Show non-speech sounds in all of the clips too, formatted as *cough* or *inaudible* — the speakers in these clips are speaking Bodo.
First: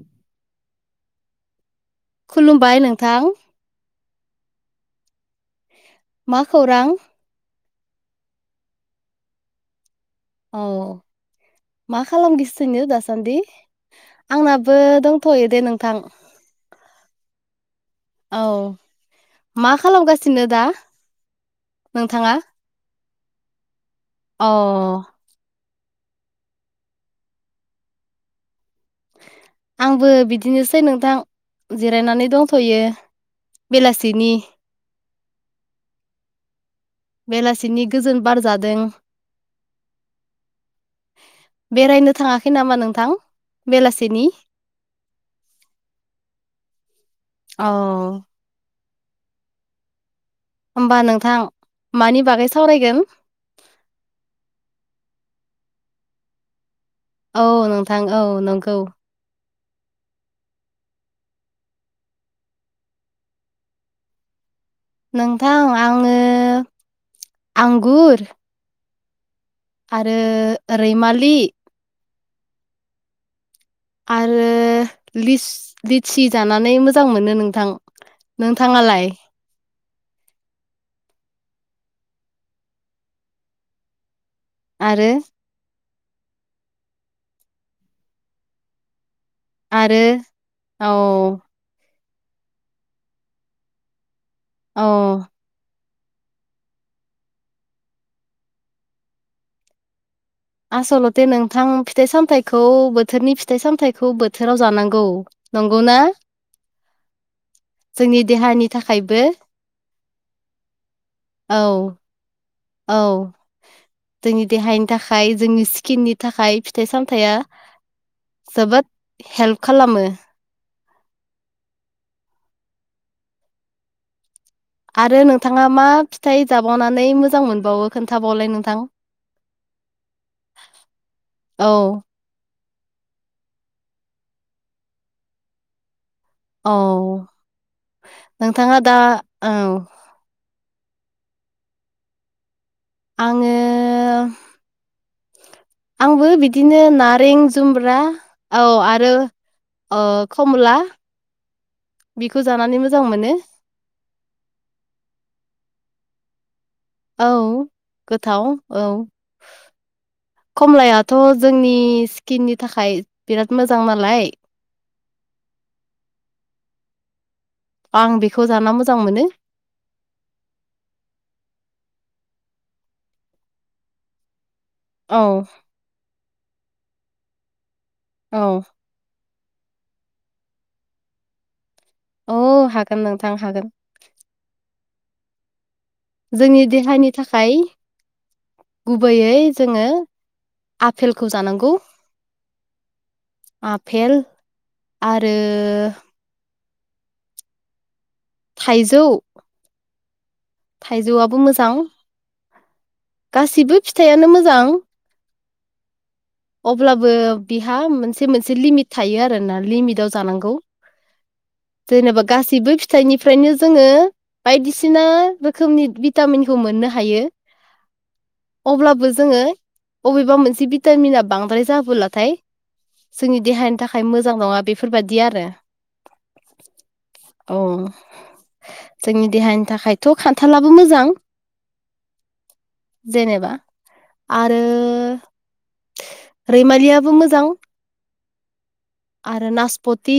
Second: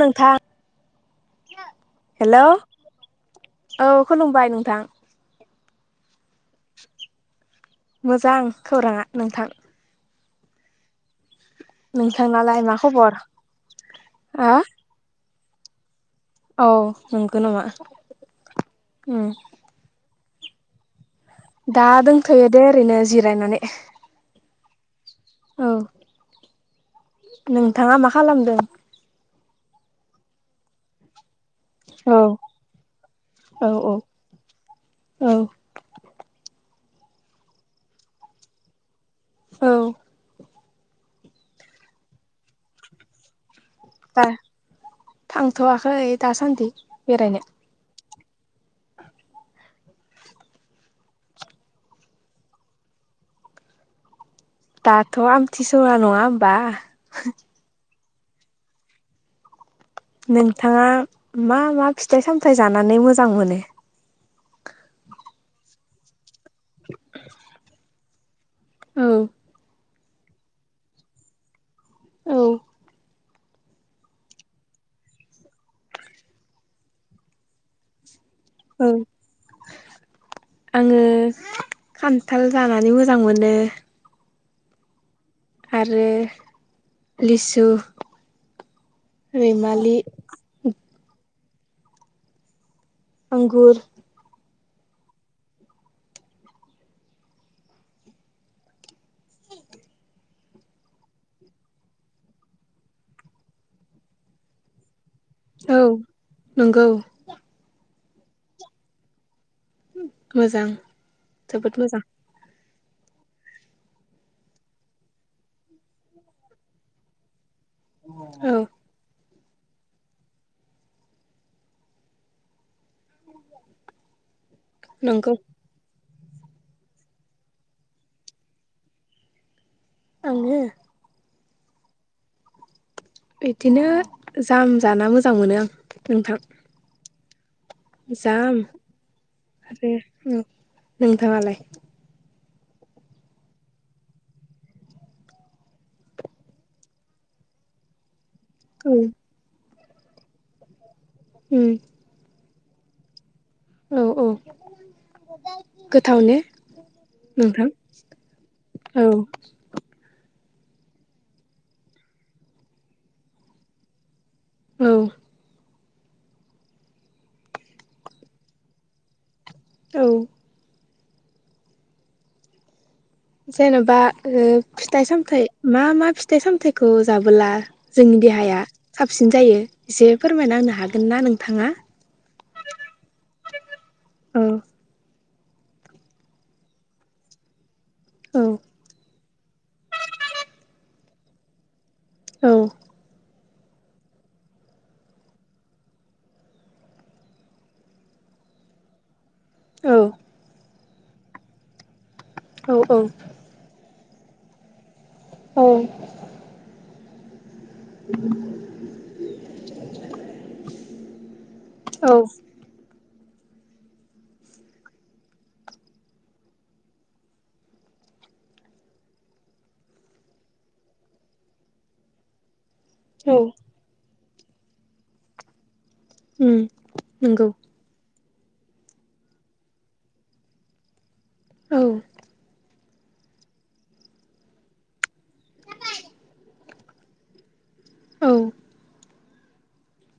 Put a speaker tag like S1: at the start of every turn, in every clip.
S1: नोंथां *inaudible*
S2: खुलुमबाय नोंथां
S1: औ खुलुमबाय नोंथां
S2: मा खौरां
S1: मोजां खौराङा नोंथां
S2: औ मा
S1: नोंथांनालाय मा
S2: खालामगिसोननो
S1: खबर
S2: दासान्दि
S1: हा
S2: आंनाबो दं थयो दे नोंथां
S1: औ नंगौ नङा
S2: औ मा खालामगासिनो दा
S1: दा
S2: नोंथाङा
S1: दंथयो दे ओरैनो जिरायनानै
S2: औ
S1: औ। नोंथांआ मा खालामदों?
S2: आंबो बिदिनोसै नोंथां।
S1: औ
S2: जिरायनानै दंथ'यो
S1: औ औ
S2: बेलासिनि।
S1: औ।
S2: बेलासिनि गोजोन बार जादों।
S1: औ।
S2: बेरायनो थांङाखै नामा नोंथां? बेलासिनि
S1: दा थांथ'वाखै दासान्दि बेरायनो
S2: *inaudible* अ होमबा नोंथां मानि बागै सावरायगोन?
S1: दाथ' आमथिसवा नंङा होमबा?
S2: औ नोंथां औ नंगौ।
S1: नोंथांङा मा-मा फिथाइ-सामथाइ जानानै मोजां मोनो?
S2: नोंथां आंङो आंगुर
S1: औ।
S2: आरो रैमालि
S1: औ।
S2: आरो लिच लिचि जानानै मोजां मोनो नोंथां। नोंथांङालाय?
S1: आंङो खान्थाल जानानै मोजां मोनो।
S2: आरो
S1: आरो लिसु रैमालि
S2: आरो औ
S1: आंगुर
S2: औ। आस'लथे नोंथां फिथाइ-सामथाइखौ बोथोरनि फिथाइ सामथाइखौ बोथोरआव जानांगौ।
S1: औ
S2: नंगौना
S1: नंगौ।
S2: जोंनि देहानि थाखायबो
S1: मोजां
S2: औ
S1: जोबोद मोजां।
S2: औ जोंनि देहानि थाखाय जोंनि स्किननि थाखाय फिथाइ सामथाइया
S1: औ
S2: जोबोद हेल्प खालामो। आरो
S1: नंगौ
S2: नोंथांङा मा फि थाइ जाबावनानै मोजां मोनबावो खोनथाबावलाय नोंथां?
S1: आंङो?
S2: औ
S1: बिदिनो जाम जाना मोजां मोनो आं। नोंथां
S2: औ
S1: जाम
S2: नोंथाङा दा औ
S1: आरो नोंथांङालाय?
S2: आंङो आंबो बिदिनो नारें जुम्ब्रा औ आरो अ खमला
S1: उम
S2: थुजानानै मोजां मोनो।
S1: औ औ गोथाव ने?
S2: औ
S1: नोंथां
S2: गोथाव औ। खमलायाथ' जोंनि स्किननि थाखाय बिराद मोजां नालाय
S1: औ।
S2: आं बेखौ जाना मोजां मोनो।
S1: औ। जेन'बा ओ
S2: औ
S1: फिथाइ-सामथाइ मा-मा फिथाइ-सामथाइखौ जाबोला जोंनि
S2: औ
S1: देहाया साबसिन जायो एसे फोरमायना होनो हागोन ना नोंथाङा
S2: औ हागोन नोंथां हागोन।
S1: औ
S2: जोंनि देहानि थाखाय
S1: औ
S2: गुबैयै जोङो आफेलखौ जानांगौ
S1: औ
S2: आफेल आरो थाइजौ
S1: औ
S2: थाइजौआबो मोजां
S1: औ औ
S2: फिथायानो मोजां
S1: औ
S2: अब्लाबो बिहा मोनसे मोनसे लिमिट थायो आरो ना लिमिटाव जानांगौ
S1: औ
S2: जेनेबा गासैबो फिथाइनिफ्रायनो जोङो बायदिसिना रोखोमनि भिटामिनखौ मोननो हायो। अब्लाबो जोङो अबेबा मोनसे भिटामिना बांद्राय जाबोलाथाय जोंनि देहानि थाखाय मोजां नङा बेफोरबादि आरो।
S1: उम नंगौ।
S2: औ जोंनि देहानि थाखायथ' खान्थालाबो मोजां।
S1: औ।
S2: जेनेबा आरो रैमालियाबो मोजां।
S1: औ।
S2: आरो नासपति।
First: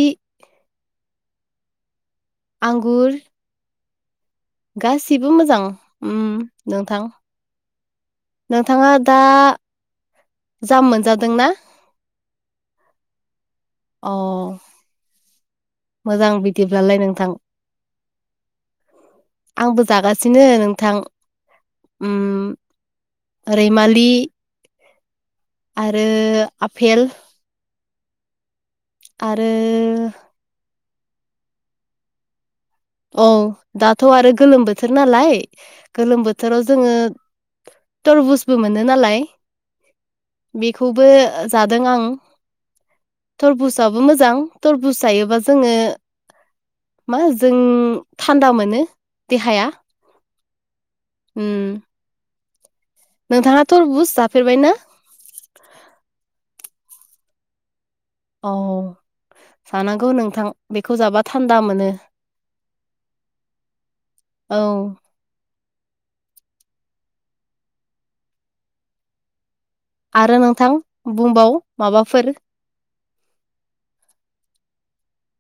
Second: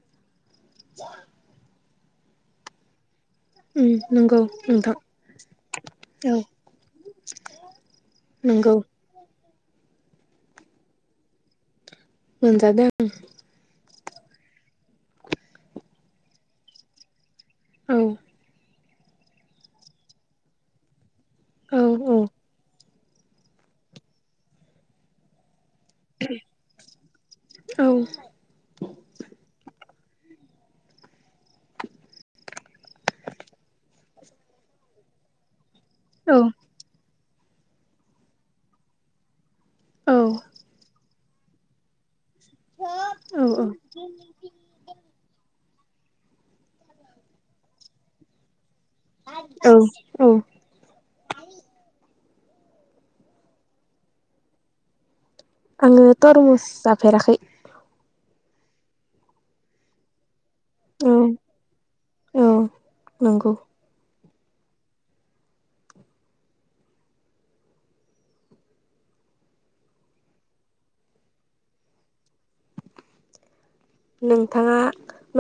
S1: *inaudible*
S2: आंगुर।
S1: नंगौ नोंथां
S2: गासिबो मोजां उम नोंथां।
S1: नंगौ
S2: नोंथाङा दा जाम मोनजादोंना।
S1: मोनजादों।
S2: अ मोजां बिदिब्लालाय नोंथां।
S1: औ।
S2: आंबो जागासिनो नोंथां।
S1: औ
S2: उम
S1: औ।
S2: रैमालि। आरो आफेल।
S1: औ
S2: आरो औ दाथ' आरो गोलोम बोथोर नालाय गोलोम
S1: औ
S2: बोथोराव जोङो थरबुजबो मोनो नालाय
S1: औ
S2: बेखौबो जादों आं
S1: औ
S2: थरबुसाबो मोजां थरबुज जायोबा जोङो मा जों थान्दा मोनो। देहाया
S1: औ औ।
S2: उम। नोंथाङा थरबुस जाफेरबायना?
S1: आङो तरमुस जाफेराखै।
S2: औ जानांगौ नोंथां। बेखौ
S1: औ
S2: जाबा थान्दा मोनो
S1: औ नंगौ
S2: औ। आरो नोंथां बुंबाव माबाफोर
S1: नोंथाङा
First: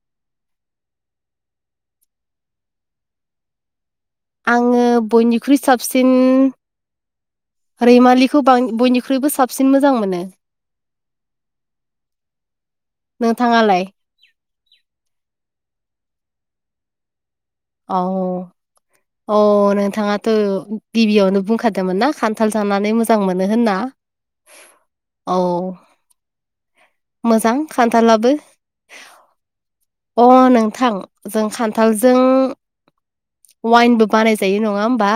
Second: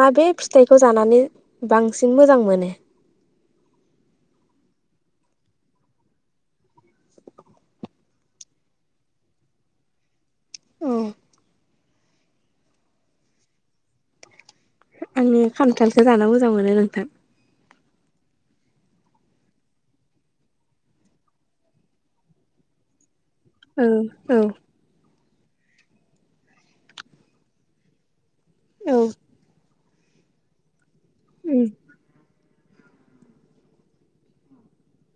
S1: माबे फिथाइखौ जानानै बांसिन मोजां मोनो।
S2: आङो बयनिख्रुइ साबसिन रैमालिखौ बां-बयनिख्रुइबो साबसिन मोजां मोनो।
S1: औ।
S2: नोंथाङालाय
S1: आंनि खान्थालखौ जानो मोजां मोनो नोंथां।
S2: औ। अ नोंथाङाथ' गिबियावनो बुंखादोंमोन ना खान्थाल जानानै मोजां मोजां मोनो होनना
S1: औ औ
S2: औ। मोजां खान्थालाबो
S1: औ।
S2: अ नोंथां जों
S1: उम
S2: खान्थालजों वाइनबो बानायजायो नङा होमबा?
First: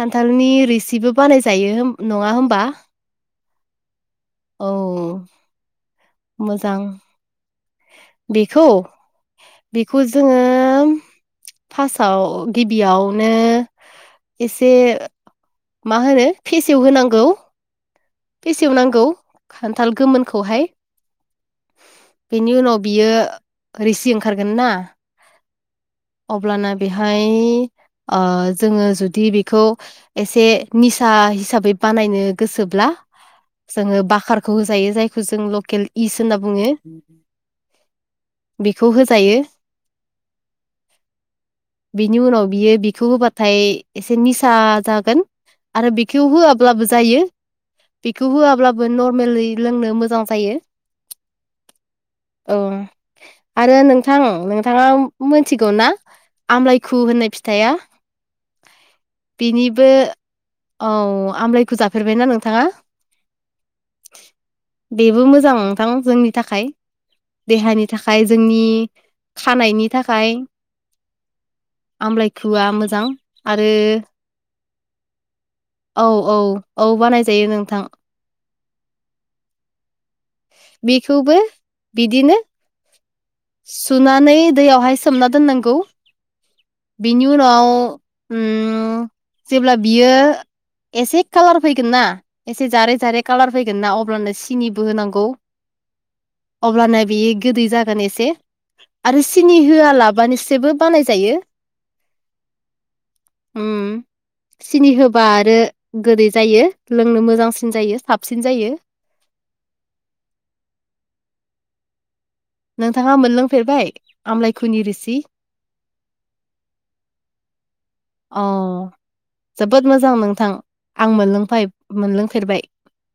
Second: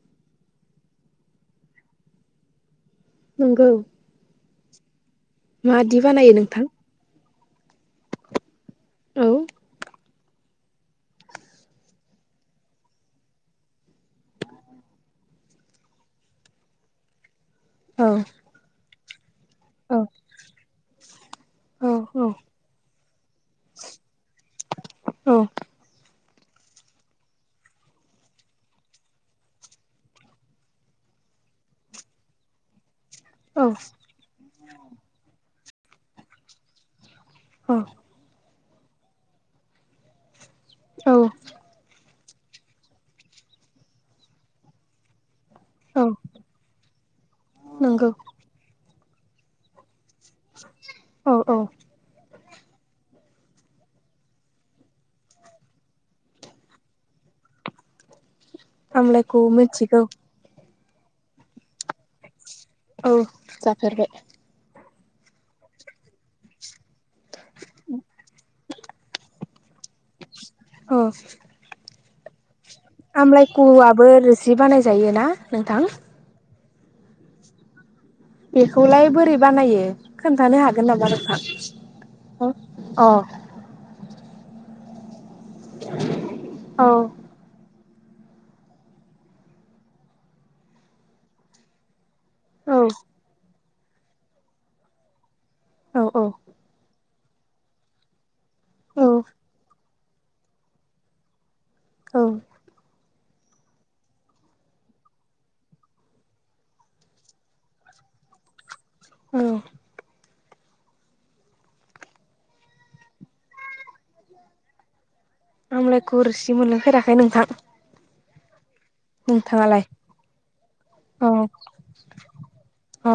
S2: खान्थालनि रिसिबो बानाय जायो नङा होमबा?
S1: नंगौ।
S2: औ।
S1: मादि बानायो नोंथां?
S2: मोजां बेखौ
S1: औ
S2: बेखौ जोङो फार्स्टआव गिबियावनो एसे मा होनो फेसेव होनांगौ।
S1: औ
S2: बेसेवनांगौ खान्थाल
S1: औ
S2: गोमोनखौहाय
S1: औ
S2: बेनि उनाव बियो रिसि ओंखारगोन ना
S1: औ
S2: अब्लाना बेहाय ओ जोङो जुदि बेखौ एसे निसा हिसाबै बानायनो गोसोब्ला जोङो बाकारखौ होजायो जायखौ जों लकेल इस होनना बुङो।
S1: औ।
S2: बेखौ होजायो।
S1: औ।
S2: बिनि उनाव बियो बिखौ होबाथाय एसे निसा जागोन। आरो
S1: औ
S2: बेखौ होआब्लाबो जायो
S1: नंगौ
S2: बेखौ होआब्लाबो नर्मेल लोंनो मोजां। जायो
S1: औ औ।
S2: औ। आरो नोंथां नोंथाङा मोनथिगौ ना आमलायखु होननाय फिथाइया
S1: आमलायखौ
S2: बेनिबो
S1: मिथिगौ।
S2: औ आमलायखौ जाफेरबाय नों?
S1: औ जाफेरबाय।
S2: बेबो मोजां नोंथां जोंनि थाखाय देहानि थाखाय जोंनि खानायनि थाखाय
S1: औ
S2: आमलाइ *unintelligible* आ मोजां आरो
S1: आमलायखुआबो रोसि बानायजायो ना नोंथां
S2: औ औ। औ बानायजायो नोंथां।
S1: बेखौलाय बोरै बानायो खोन्थानो हागोन नामा
S2: बेखौबो
S1: नोंथां?
S2: बिदिनो
S1: अ
S2: सुनानै दैयावहाय सोमना दोननांगौ।
S1: औ
S2: बिनि उनाव ओम जेब्ला बियो एसे कालार फैगोन ना एसे
S1: औ
S2: जारे जारे कालार फैगोन ना अब्लानो सिनिबो होनांगौ।
S1: औ औ।
S2: अब्लानो बेयो गोदै जागोन एसे
S1: औ
S2: आरो सिनि होआलाबानोसोबो बानाय जायो।
S1: औ।
S2: ओम। सिनि होबा आरो गोदै जायो लोंनो मोजांसिन जायो साबसिन जायो।
S1: औ।
S2: नोंथाङा मोनलांफेरबाय आमलायखुनि रोसि?
S1: आमलायखौ रोसि मोनलोंफेराखै नोंथां।
S2: अ।
S1: नोंथाङालाय
S2: जोबोद मोजां नोंथां आं मोनलोंफाय मोनलोंफेरबाय।
S1: अ।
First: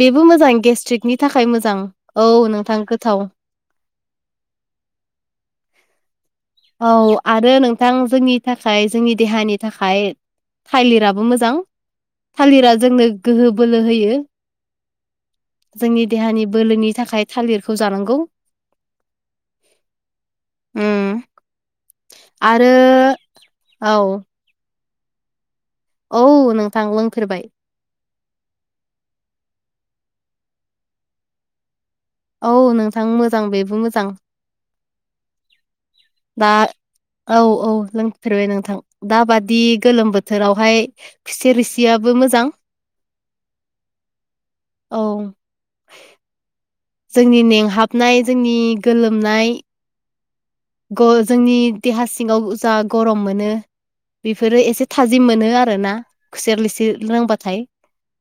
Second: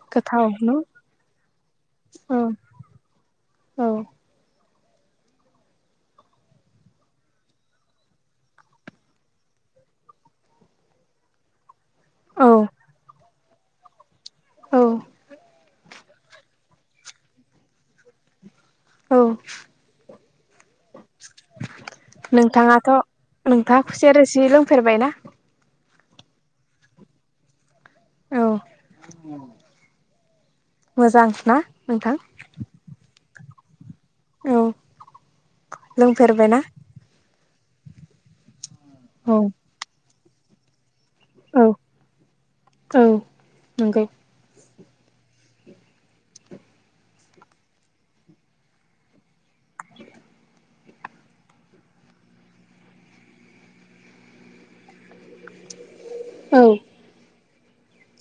S2: बेबो मोजां गेस्ट्रिकनि थाखाय मोजां औ नोंथां गोथाव। *inaudible*
S1: औ
S2: औ आरो नोंथां जोंनि थाखाय जोंनि देहानि थाखाय थालिराबो मोजां।
S1: औ
S2: थालिरा जोंनो गोहो बोलो होयो।
S1: औ
S2: जोंनि देहानि बोलोनि थाखाय थालिरखौ जानांगौ।
S1: औ।
S2: उम आरो
S1: नोंथाङाथ' नोंथाङा खुसेर
S2: औ
S1: रोसि लोंफेरबायना?
S2: औ नोंथां लोंफेरबाय।
S1: औ मोजां ना? नोंथां
S2: औ नोंथां मोजां बेबो मोजां।
S1: औ लोंफेर
S2: दा
S1: बायना?
S2: औ औ लोंफेरबाय नोंथां
S1: औ
S2: दााबादि गोलोम बोथोरावहाय खुसेर
S1: औ
S2: रोसियाबो मोजां।
S1: औ नंगौ
S2: औ जोंनि मेंहाबनाय जोंनि गोलोमनाय ग जोंनि देहा सिङाव जा गरम मोनो बेफोरो एसे थाजिम मोनो आरोना
S1: औ
S2: खुसेर रोसि लोंबाथाय।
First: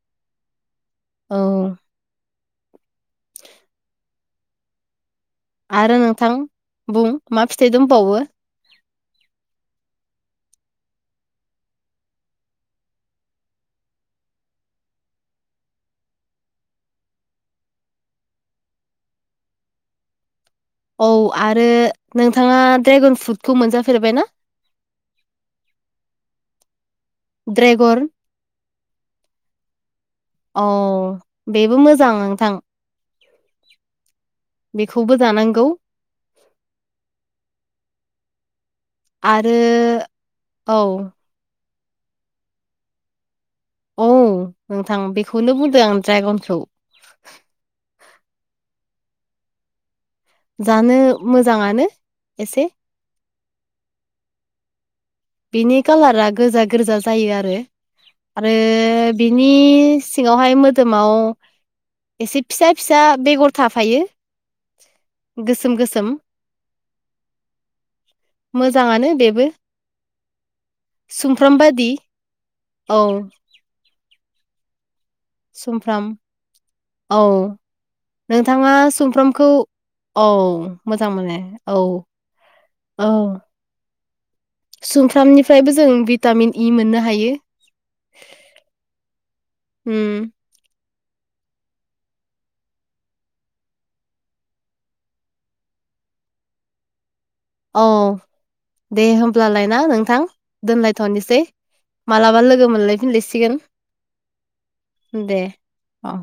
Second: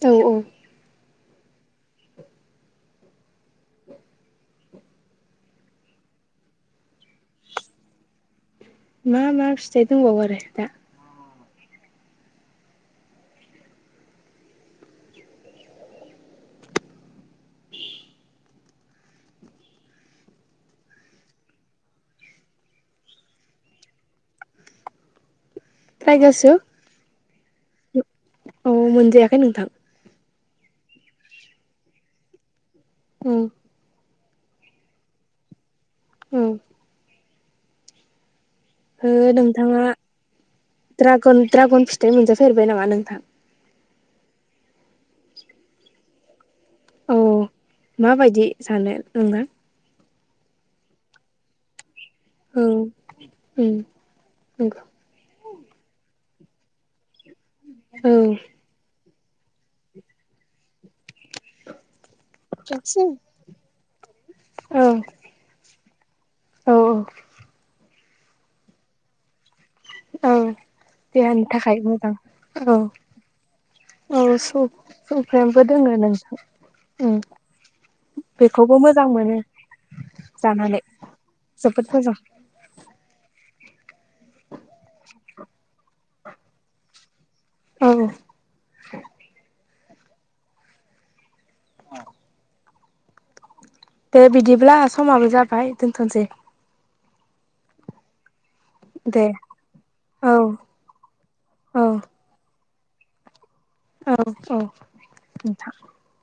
S1: औ औ
S2: औ आरो नोंथां बुं मा फिथाइ दंबावो?
S1: मा मा फिथाइ दंबावो आरो दा
S2: औ आरो नोंथाङा ड्रेगन फ्रुटखौ मोनजाफेरबाय ना? *inaudible*
S1: ड्रेगन सो *unintelligible*
S2: ड्रेगर
S1: औ मोनजायाखै नोंथां
S2: औ बेबो मोजां नोंथां।
S1: उम
S2: बेखौबो जानांगौ
S1: औ ओ
S2: आरो
S1: नोंथाङा
S2: औ
S1: ड्रागन ड्रागन फिथाइ मोनजाफेरबाय नामा नोंथां?
S2: औ नोंथां बेखौनो बुंदों आं ड्रागनखौ।
S1: औ माबायदि सानो नोंना?
S2: जानो मोजाङानो
S1: औ
S2: एसे
S1: औ
S2: बिनि कालारा गोजा-गोरजा जायो आरो
S1: औ
S2: आरो बिनि सिङावहाय मोदोमाव एसे फिसा-फिसा बेगर थाफ फायो गोसोम-गोसोम।
S1: औ औ
S2: मोजाङानो बेबो
S1: औ देहानि
S2: सुमफ्राम
S1: थाखाय
S2: बादि
S1: मोजां औ औ स
S2: समफ्राम
S1: उम
S2: औ नोंथाङा
S1: बेखौबो मोजां मोनो
S2: सुमफ्रामखौ औ
S1: जानानै
S2: मोजां मोनो औ
S1: जोबोद मोजां
S2: ओ सुमफ्रामनिफ्रायबो ज जों भिटामिन इ मोननो हायो।
S1: औ
S2: उम
S1: औ। *unintelligible* दे बिदिब्ला समाबो जाबाय दोनथ'सै
S2: अ दे होमब्लालायना नोंथां
S1: औ
S2: दोनलायथ'नोसै
S1: औ
S2: मालाबा लोगो लोगो मोनलायफिनलायसिगोन
S1: औ औ
S2: दे
S1: नोंथां
S2: अ